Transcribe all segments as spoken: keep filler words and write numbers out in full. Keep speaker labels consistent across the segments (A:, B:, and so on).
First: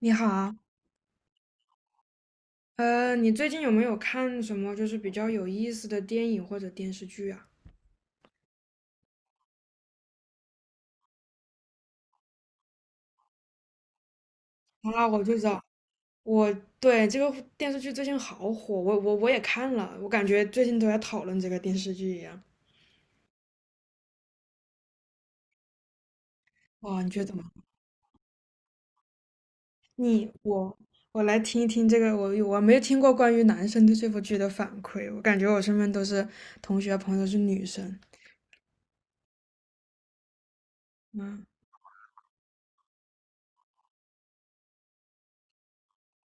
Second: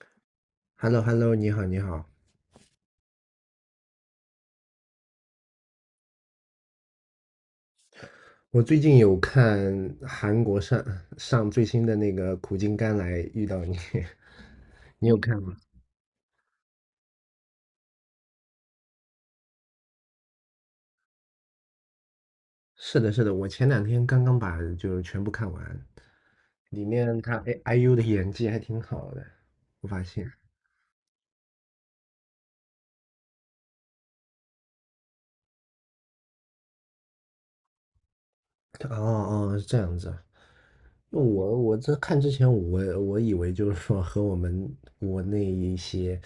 A: 你好啊。
B: H e l l o h e l l o 你好，你好。
A: 呃，你最近有没有看什么就是比较有意思的电影或者电视剧啊？
B: 我最近有看韩国上上最新的那个《苦尽甘来》，遇到你。
A: 啊，
B: 你有
A: 我就
B: 看
A: 知
B: 吗？
A: 道。我对这个电视剧最近好火，我我我也看了，我感觉最近都在讨论这个电视剧一样。
B: 是的，是的，我前两天刚刚把就全部看完，里
A: 哇，你
B: 面
A: 觉得
B: 他
A: 怎么？
B: 哎 I- IU 的演技还挺好的，我发现。
A: 你我我来听一听这个，我我没有听过关于男生对这部剧的反馈，我感觉我身边都是同学朋友是女生。
B: 哦哦，这样子啊。我
A: 嗯。
B: 我这看之前我我以为就是说和我们国内一些，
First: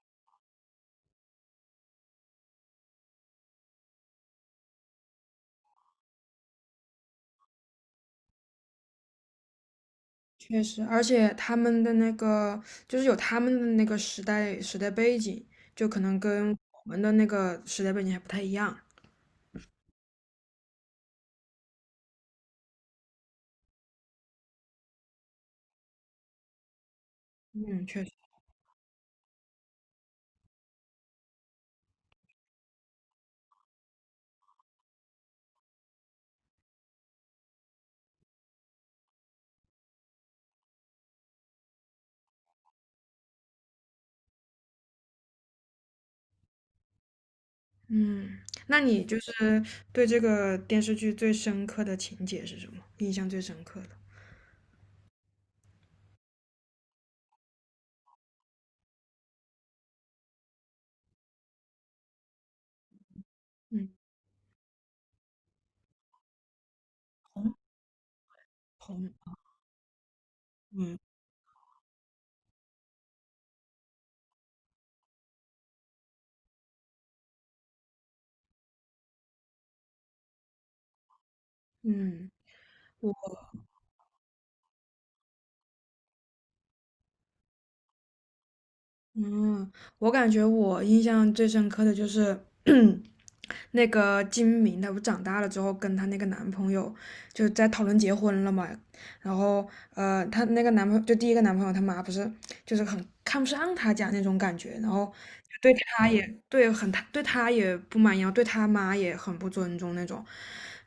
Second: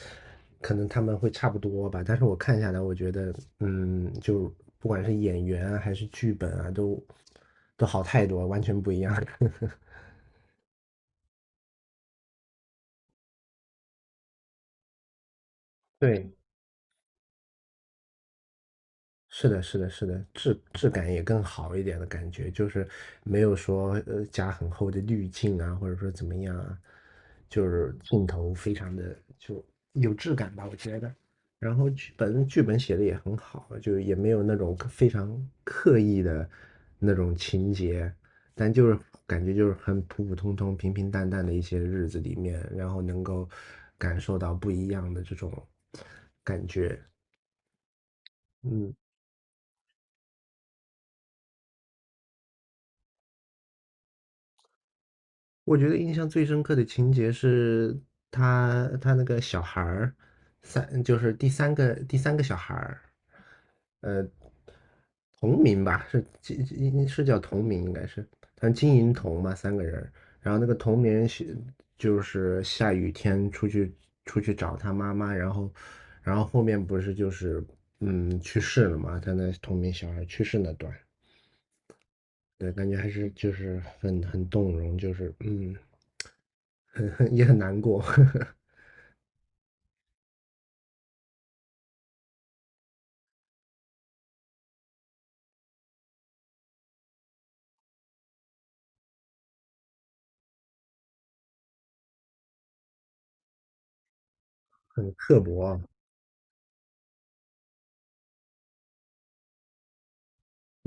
B: 可能他们会差不多吧，但是我看下来，我觉得，嗯，就不管是演员啊还是剧本啊，都都好太多，完全不一样。
A: 确实，而且他们的那个就是有他们的那个时代时代背景，就可能
B: 对，
A: 跟我们的那个时代背景还不太一样。
B: 是的，是的，是的，质质感也更好一点的感觉，就是没有说呃加很厚的滤镜啊，或者说怎么样啊，就
A: 嗯，
B: 是
A: 确实。
B: 镜头非常的就有质感吧，我觉得。然后剧本剧本写的也很好啊，就也没有那种刻非常刻意的那种情节，但就是感觉就是很普普通通、平平淡淡的一些日子里面，然后能够感受到不一样的这种感觉，
A: 嗯，那
B: 嗯。
A: 你就是对这个电视剧最深刻的情节是什么？印象最深刻的？
B: 我觉得印象最深刻的情节是他他那个小孩儿，三就是第三个第三个小孩儿，
A: 嗯，
B: 呃，同名吧，是经经是叫
A: 红
B: 同名应该是，他金
A: 红。
B: 银铜嘛，三个人儿，然后那个同
A: 嗯
B: 名是就是下雨天出去出去找他妈妈，然后然后后面不是就是嗯去世了嘛，他那同名小孩去世那段，
A: 嗯，
B: 对，感觉还
A: 我
B: 是就是很很动容，就是嗯。很很也很难过，
A: 嗯，我感觉我印象最深刻的就是那个金明她不长大了之后跟她那个男朋友就在讨论结婚了嘛，然后呃，她那个男朋友就第一个男朋友他妈不是就是很看不上她家那种感觉，然后
B: 很刻薄
A: 对
B: 啊。
A: 她也对很对她也不满意，然后对她妈也很不尊重那种，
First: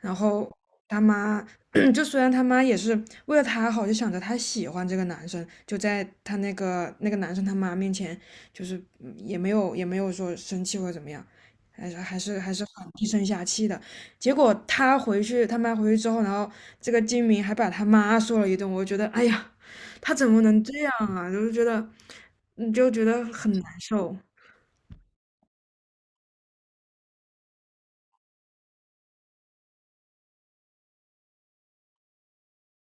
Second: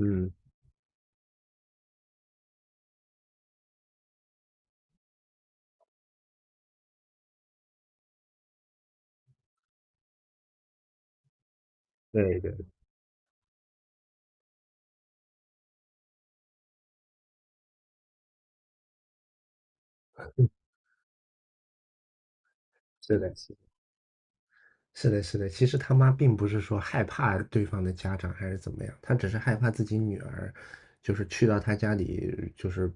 A: 然后他妈 就虽然他妈也是为了他好，就想着他喜欢这个男生，就在他那个那个男生他妈面前，就是嗯也没有也没有说生气或者怎么样，还是还是
B: 对
A: 还
B: 对，
A: 是很低声下气的。结果他回去，他妈回去之后，然后这个金明还把他妈说了一顿，我就觉得哎呀，他怎么
B: 对，
A: 能这样啊？就是觉得，嗯就觉
B: 是
A: 得
B: 的，是
A: 很
B: 的，
A: 难受。
B: 是的，是的。其实他妈并不是说害怕对方的家长还是怎么样，她只是害怕自己女儿，就是去到她家里就是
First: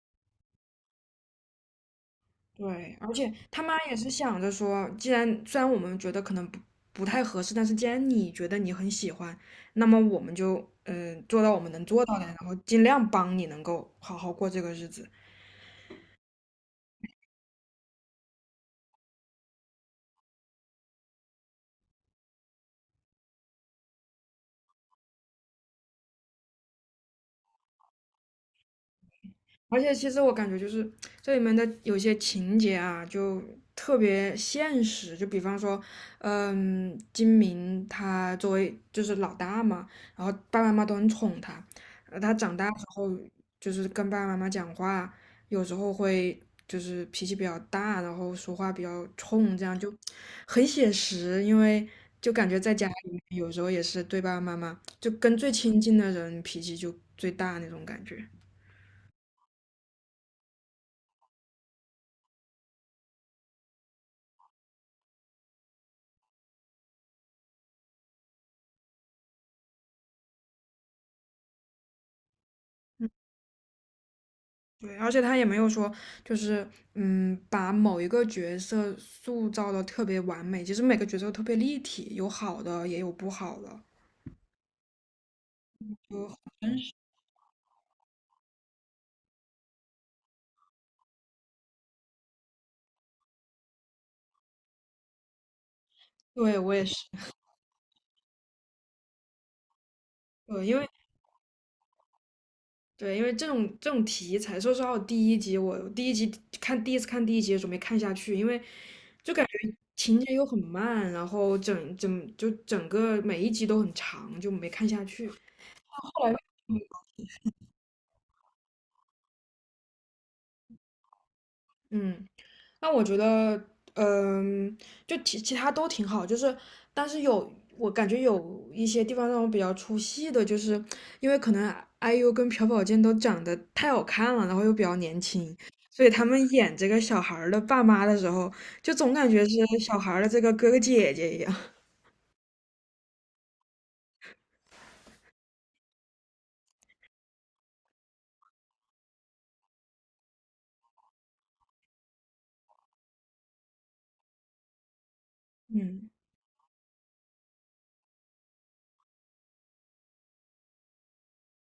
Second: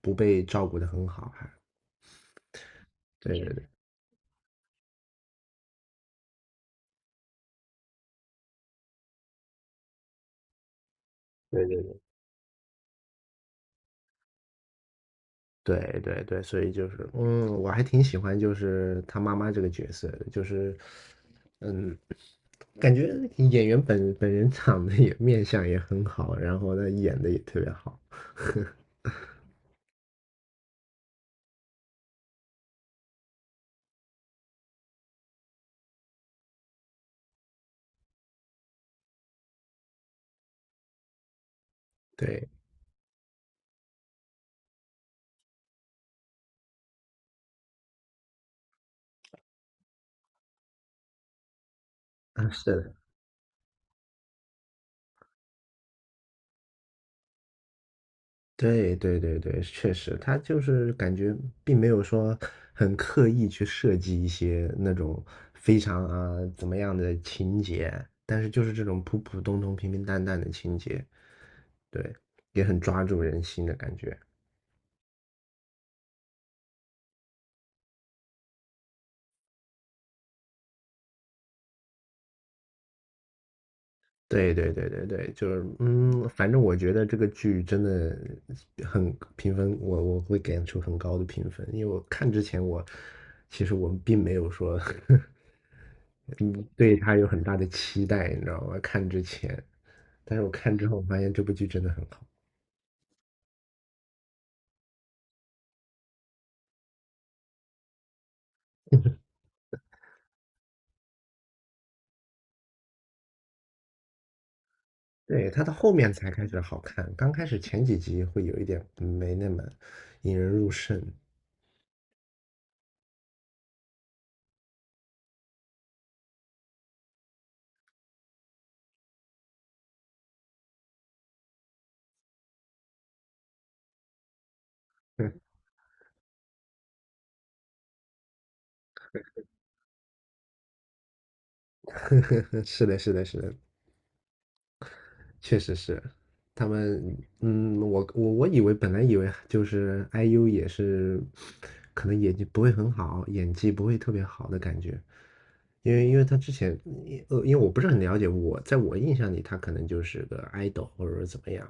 B: 不被照顾的很好，还
A: 对，而且
B: 对对
A: 他
B: 对。
A: 妈也是想着说，既然虽然我们觉得可能不不太合适，但是既然你觉得你很喜欢，那么我们就嗯、呃做到我
B: 对
A: 们
B: 对
A: 能
B: 对
A: 做到的，然后尽量帮你能够好好过这个日子。
B: 对对对，所以就是，嗯，我还挺喜欢就是她妈妈这个角色的，就是，嗯，感觉演员本本人长得也面相也很好，然后呢演的也特别好，
A: 而且其实我感觉就是这里面的有些情节啊，就特别现实。就比方说，嗯，金明他作为就是老大嘛，然后爸爸妈妈都很宠他，呃，他
B: 对。
A: 长大之后就是跟爸爸妈妈讲话，有时候会就是脾气比较大，然后说话比较冲，这样就很写实。因为就
B: 啊，
A: 感觉
B: 是
A: 在家
B: 的，
A: 里面有时候也是对爸爸妈妈，就跟最亲近的人脾气就最大那种感觉。
B: 对对对对，确实，他就是感觉并没有说很刻意去设计一些那种非常啊怎么样的情节，但是就是这种普普通通、平平淡淡的情节，对，也很抓住人心的感觉。
A: 对，而且他也没有说，就是嗯，把某一个角色塑造的特别完美。其实每个角色都特别立体，有好的，也有不好的，
B: 对对对对对，就是嗯，
A: 就很
B: 反正我
A: 真
B: 觉
A: 实。
B: 得这个剧真的很评分，我我会给出很高的评分，因为我看之前我其实我并没有说
A: 对，
B: 嗯
A: 我也
B: 对
A: 是。
B: 它有很大的期待，你知道吗？看之前，但是我
A: 对，
B: 看
A: 因
B: 之
A: 为
B: 后发现这部剧真的很好，
A: 对，因为这种这种题材，说实话，我第一集我第一集看第一次看第一集的时候没看下去，因为就感觉情节又很慢，然后整整就整个每一集都很长，就没看下去。
B: 对，它到后面
A: 后
B: 才
A: 来，
B: 开始好看，刚开始前几集会有一点没那么引人入胜。
A: 嗯。那我觉得，嗯，就其其他都挺好，就是，但是有我感觉有一些地方让我比较出戏的，就是因为可能 I U 跟朴宝剑都长得太好看了，然后又比较年轻，所以他们演这个小孩儿的爸妈的时候，就总感觉是小孩儿的这个哥哥姐姐一样。
B: 是的，是的，是的，确实是，他们，嗯，我我我以为本来以为就是 I U 也是，可能演技不会很好，演技不会特别好的感觉，因为
A: 嗯，
B: 因为他之前，呃，因为我不是很了解，我在我印象里他可能就是个 idol 或者说怎么样，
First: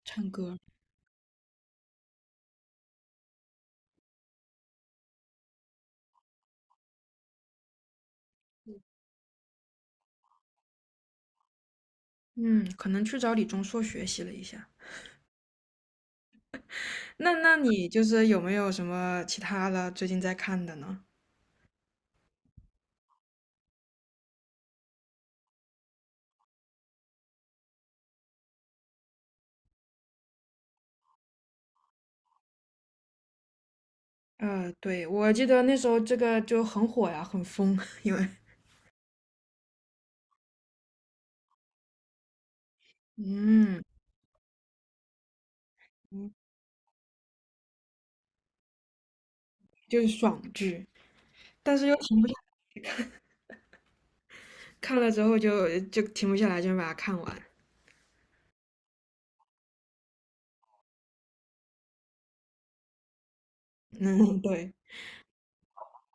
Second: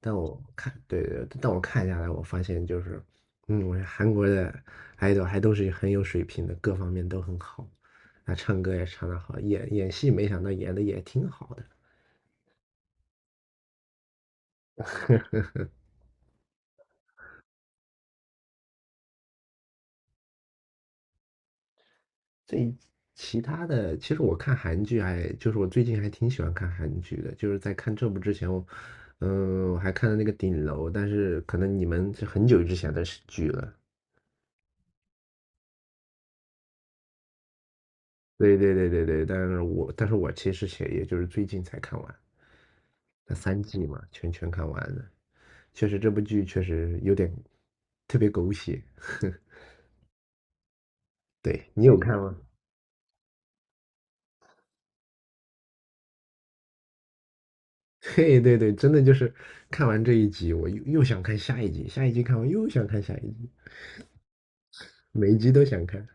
B: 但
A: 唱
B: 我
A: 歌。
B: 看，对对，但我看下来，我发现就是，嗯，我觉得韩国的 idol 还都是很有水平的，各方面都很好，啊，唱歌也唱得好，演演戏没想到演的也挺好的。
A: 嗯，可能去找李钟硕学习了一下。那那你就是有没有什么其他的最近在看的呢？
B: 这其他的，其实我看韩剧还，就是我最近还挺喜欢看韩剧的，就是在看这部之前，我，嗯，我还看了那个《顶楼》，但是可能你们是很久之前的剧了。
A: 呃，对，我记得那时候这个就很火呀，很疯。因为
B: 对对对对对，但是我但是我其实也也就是最近才看完，那三
A: 嗯
B: 季嘛，全全看完了。确实这部
A: 嗯
B: 剧确实有点特别狗血。
A: 就是爽剧，
B: 对，
A: 但
B: 你
A: 是又
B: 有看
A: 停不下，
B: 吗？
A: 看了之后就就停不下来，就把它看完。
B: 对对对，真的就是看完这一集，我又又想看下一集，下一集看完又想看下一集。
A: 嗯，对。
B: 每一集都想看。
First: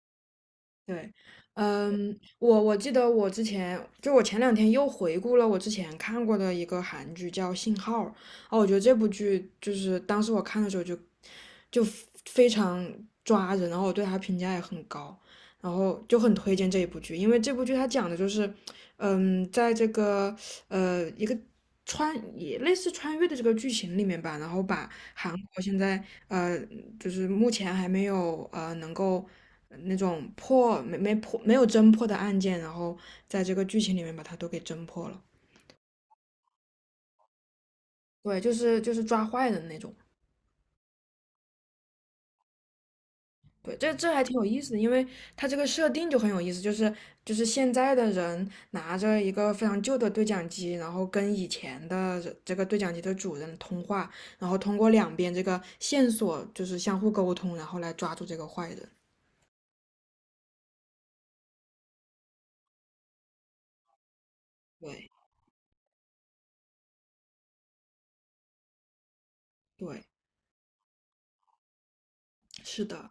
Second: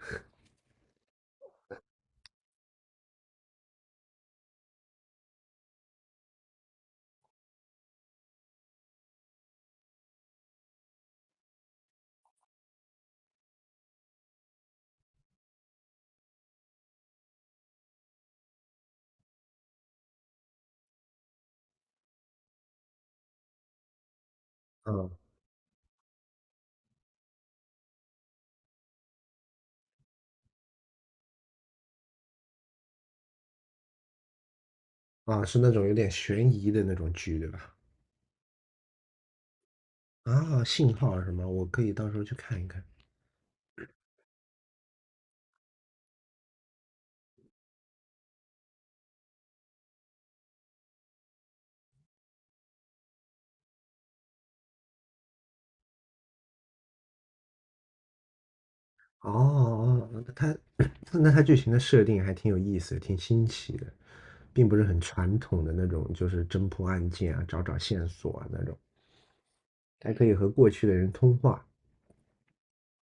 A: 对，嗯，我我记得我之前就我前两天又回顾了我之前看过的一个韩剧叫《信号》。啊，我觉得这部剧就是当时我看的时候就就非常抓人，然后我对它评价也很高，然后就很推荐这一部剧，因为这部剧它讲的就是，嗯，在这个呃一个穿也类似穿越的这个剧情里面吧，然后把
B: 嗯，
A: 韩国现在呃，就是目前还没有呃能够呃那种破没没破没有侦破的案件，然后在这个剧情里面把它都给侦破了。
B: 啊，是那种有点悬疑的那种剧，对吧？
A: 对，就是就是抓坏人那种。
B: 啊，信号什么，我可以到时候去看一看。
A: 对，这这还挺有意思的，因为它这个设定就很有意思，就是就是现在的人拿着一个非常旧的对讲机，然后跟以前的这这个对讲机的主人通话，然后通过两边这个线索就是相互沟通，然后来抓住这个坏人。
B: 哦哦，哦它 那它剧情的设定还挺有意思的挺新奇的，并不是很
A: 对
B: 传统的那种，就是侦破案件啊，找找线索啊那种。
A: 对，
B: 还可以和过去的人通话。
A: 是的。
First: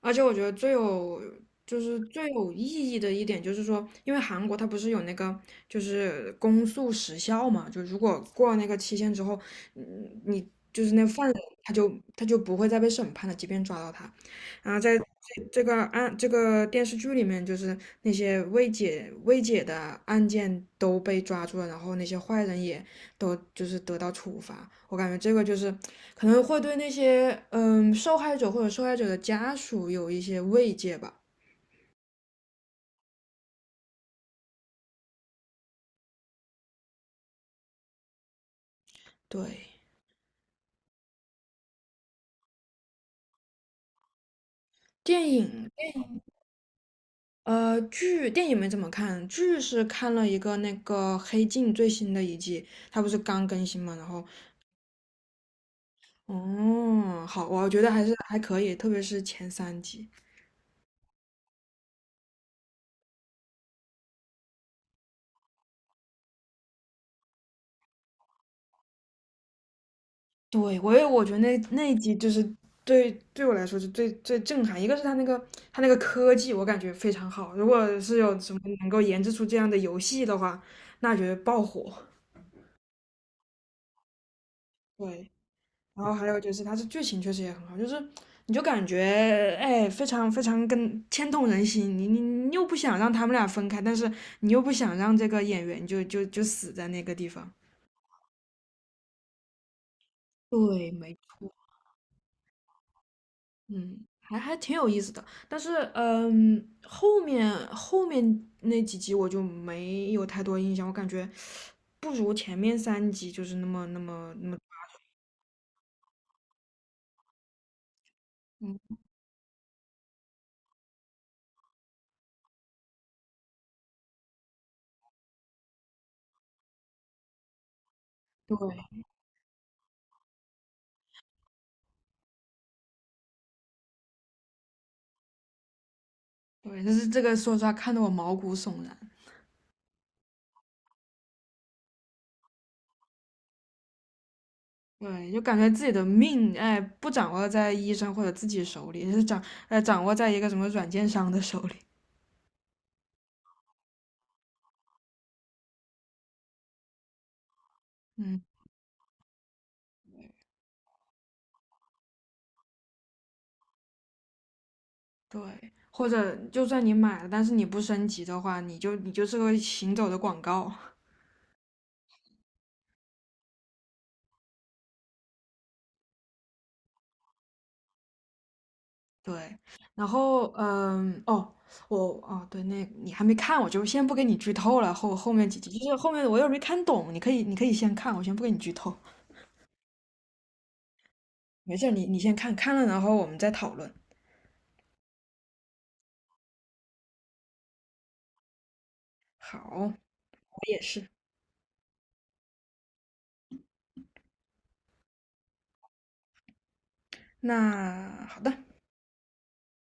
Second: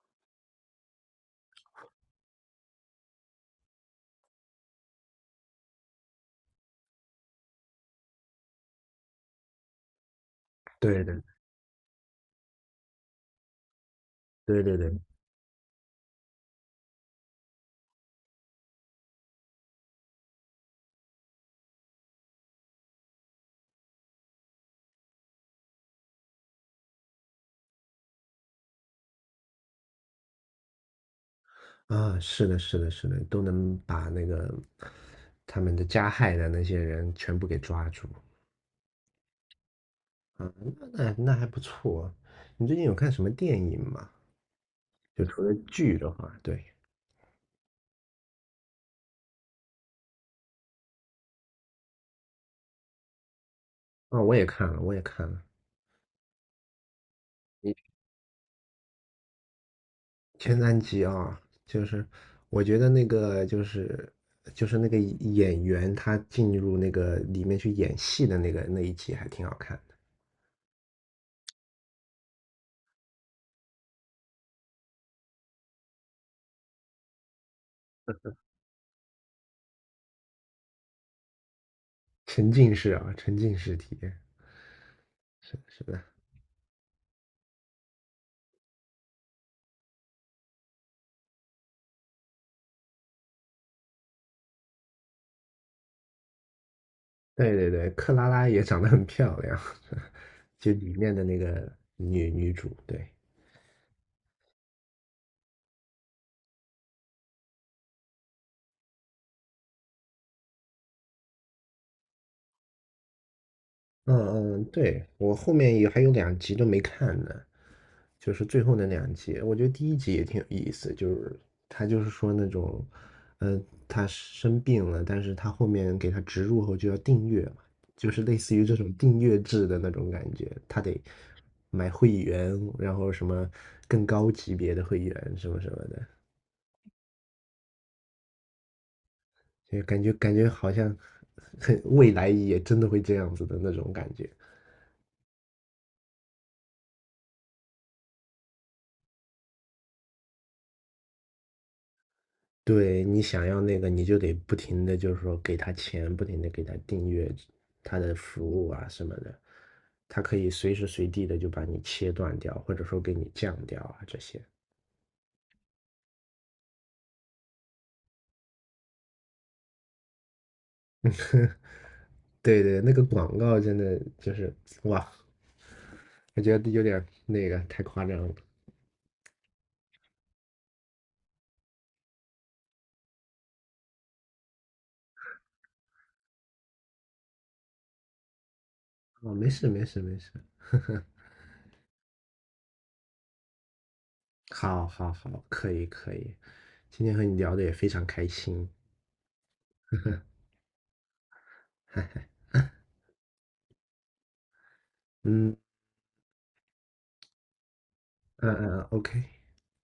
A: 而且我觉得最有就是最有意义的一点就是说，因为韩国它不是有那个就是公诉时效嘛，就如果过了那个期限之后，嗯，你就是
B: 对
A: 那
B: 的，
A: 犯人他就他就不会再被审判了，即便抓到他。
B: 对
A: 然
B: 对
A: 后
B: 对，
A: 在这个案这个电视剧里面，就是那些未解未解的案件都被抓住了，然后那些坏人也都就是得到处罚。我感觉这个就是可能会对那些嗯受害者或者受害者的家属有一些慰藉吧。
B: 啊，是的，是的，是的，都能把那个他们的加害的那些人全部给抓住。
A: 对。
B: 啊，那那那还不错。你最近有看什么电影吗？就
A: 电
B: 除了
A: 影
B: 剧的话，对，
A: 呃剧电影没怎么看，剧是看了一个那个《黑镜》最新的一季，它不是刚更新嘛。然
B: 啊、
A: 后
B: 我也看了，我也看了，
A: 哦好，我
B: 你
A: 觉得还是还可以，特别是前三集。
B: 前三集啊，就是我觉得那个就是就是那个演员他进入那个里面去演戏的那个那一集还挺好看的，
A: 对，我也我觉得那那一集就是对对我来说是最最震撼，一个是他那个他那个科技，我感觉非常好。如果是有什么能够研制出这样的游戏的话，那绝对爆火。
B: 沉浸式啊，沉浸式体验，
A: 对，
B: 是的是的，
A: 然后还有就是它的剧情确实也很好，就是你就感觉哎非常非常跟牵动人心，你你你又不想让他们俩分开，但是你又不想让这个演员就就就死在那个地方。
B: 对对对，克拉拉也长得很漂亮，就
A: 对，
B: 里面
A: 没
B: 的那
A: 错。
B: 个女女主，对，
A: 嗯，还还挺有意思的，但是嗯，后面后面那几集我就没有太多印象，我感觉不如前面三集就是那么那么那
B: 嗯
A: 么，
B: 嗯，对，我后面也还有两集都没看呢，就是最后
A: 嗯，
B: 那两集，我觉得第一集也挺有意思，就是他就是说那种，呃，他生病了，但是他后面给他植入后就要订阅嘛，就是类似于这
A: 对
B: 种订阅制的那种感觉，他得买会员，然后什么更高级别的会员什么什么的，
A: 对，但是这个说实话看得我毛骨悚然。
B: 就感觉感觉好像很未来也真的会这样子的那种感觉。
A: 对，就感觉自己的命哎不掌握在医生或者自己手里，是掌呃掌握在一个什么软件商的手里。
B: 对，你想要那个，你就得不停的，就是说给他钱，不停的给他订阅他的
A: 嗯，
B: 服务啊什么的，他可以随时随地的就把你切断掉，或者说给你降掉啊这些。
A: 对。或者就算你买了，但是你不升级的话，你就你就是个行走的广告。
B: 对对，那个广告真的就是哇，我觉得有点那个太夸张了。
A: 对，然后嗯，哦，我哦，对，那你还没看，我就先不给你剧透了。后后面几集，就是后面我又没看懂，你可以你可以先看，我先不给你剧透。
B: 哦，没事没事没事，
A: 没事儿，你你先看看了，然后我们再讨论。
B: 好，好，好，可以可以，今天和你聊的也非常开心。
A: 好，我也是。
B: 嗯
A: 那好
B: 嗯
A: 的。
B: 嗯嗯，OK。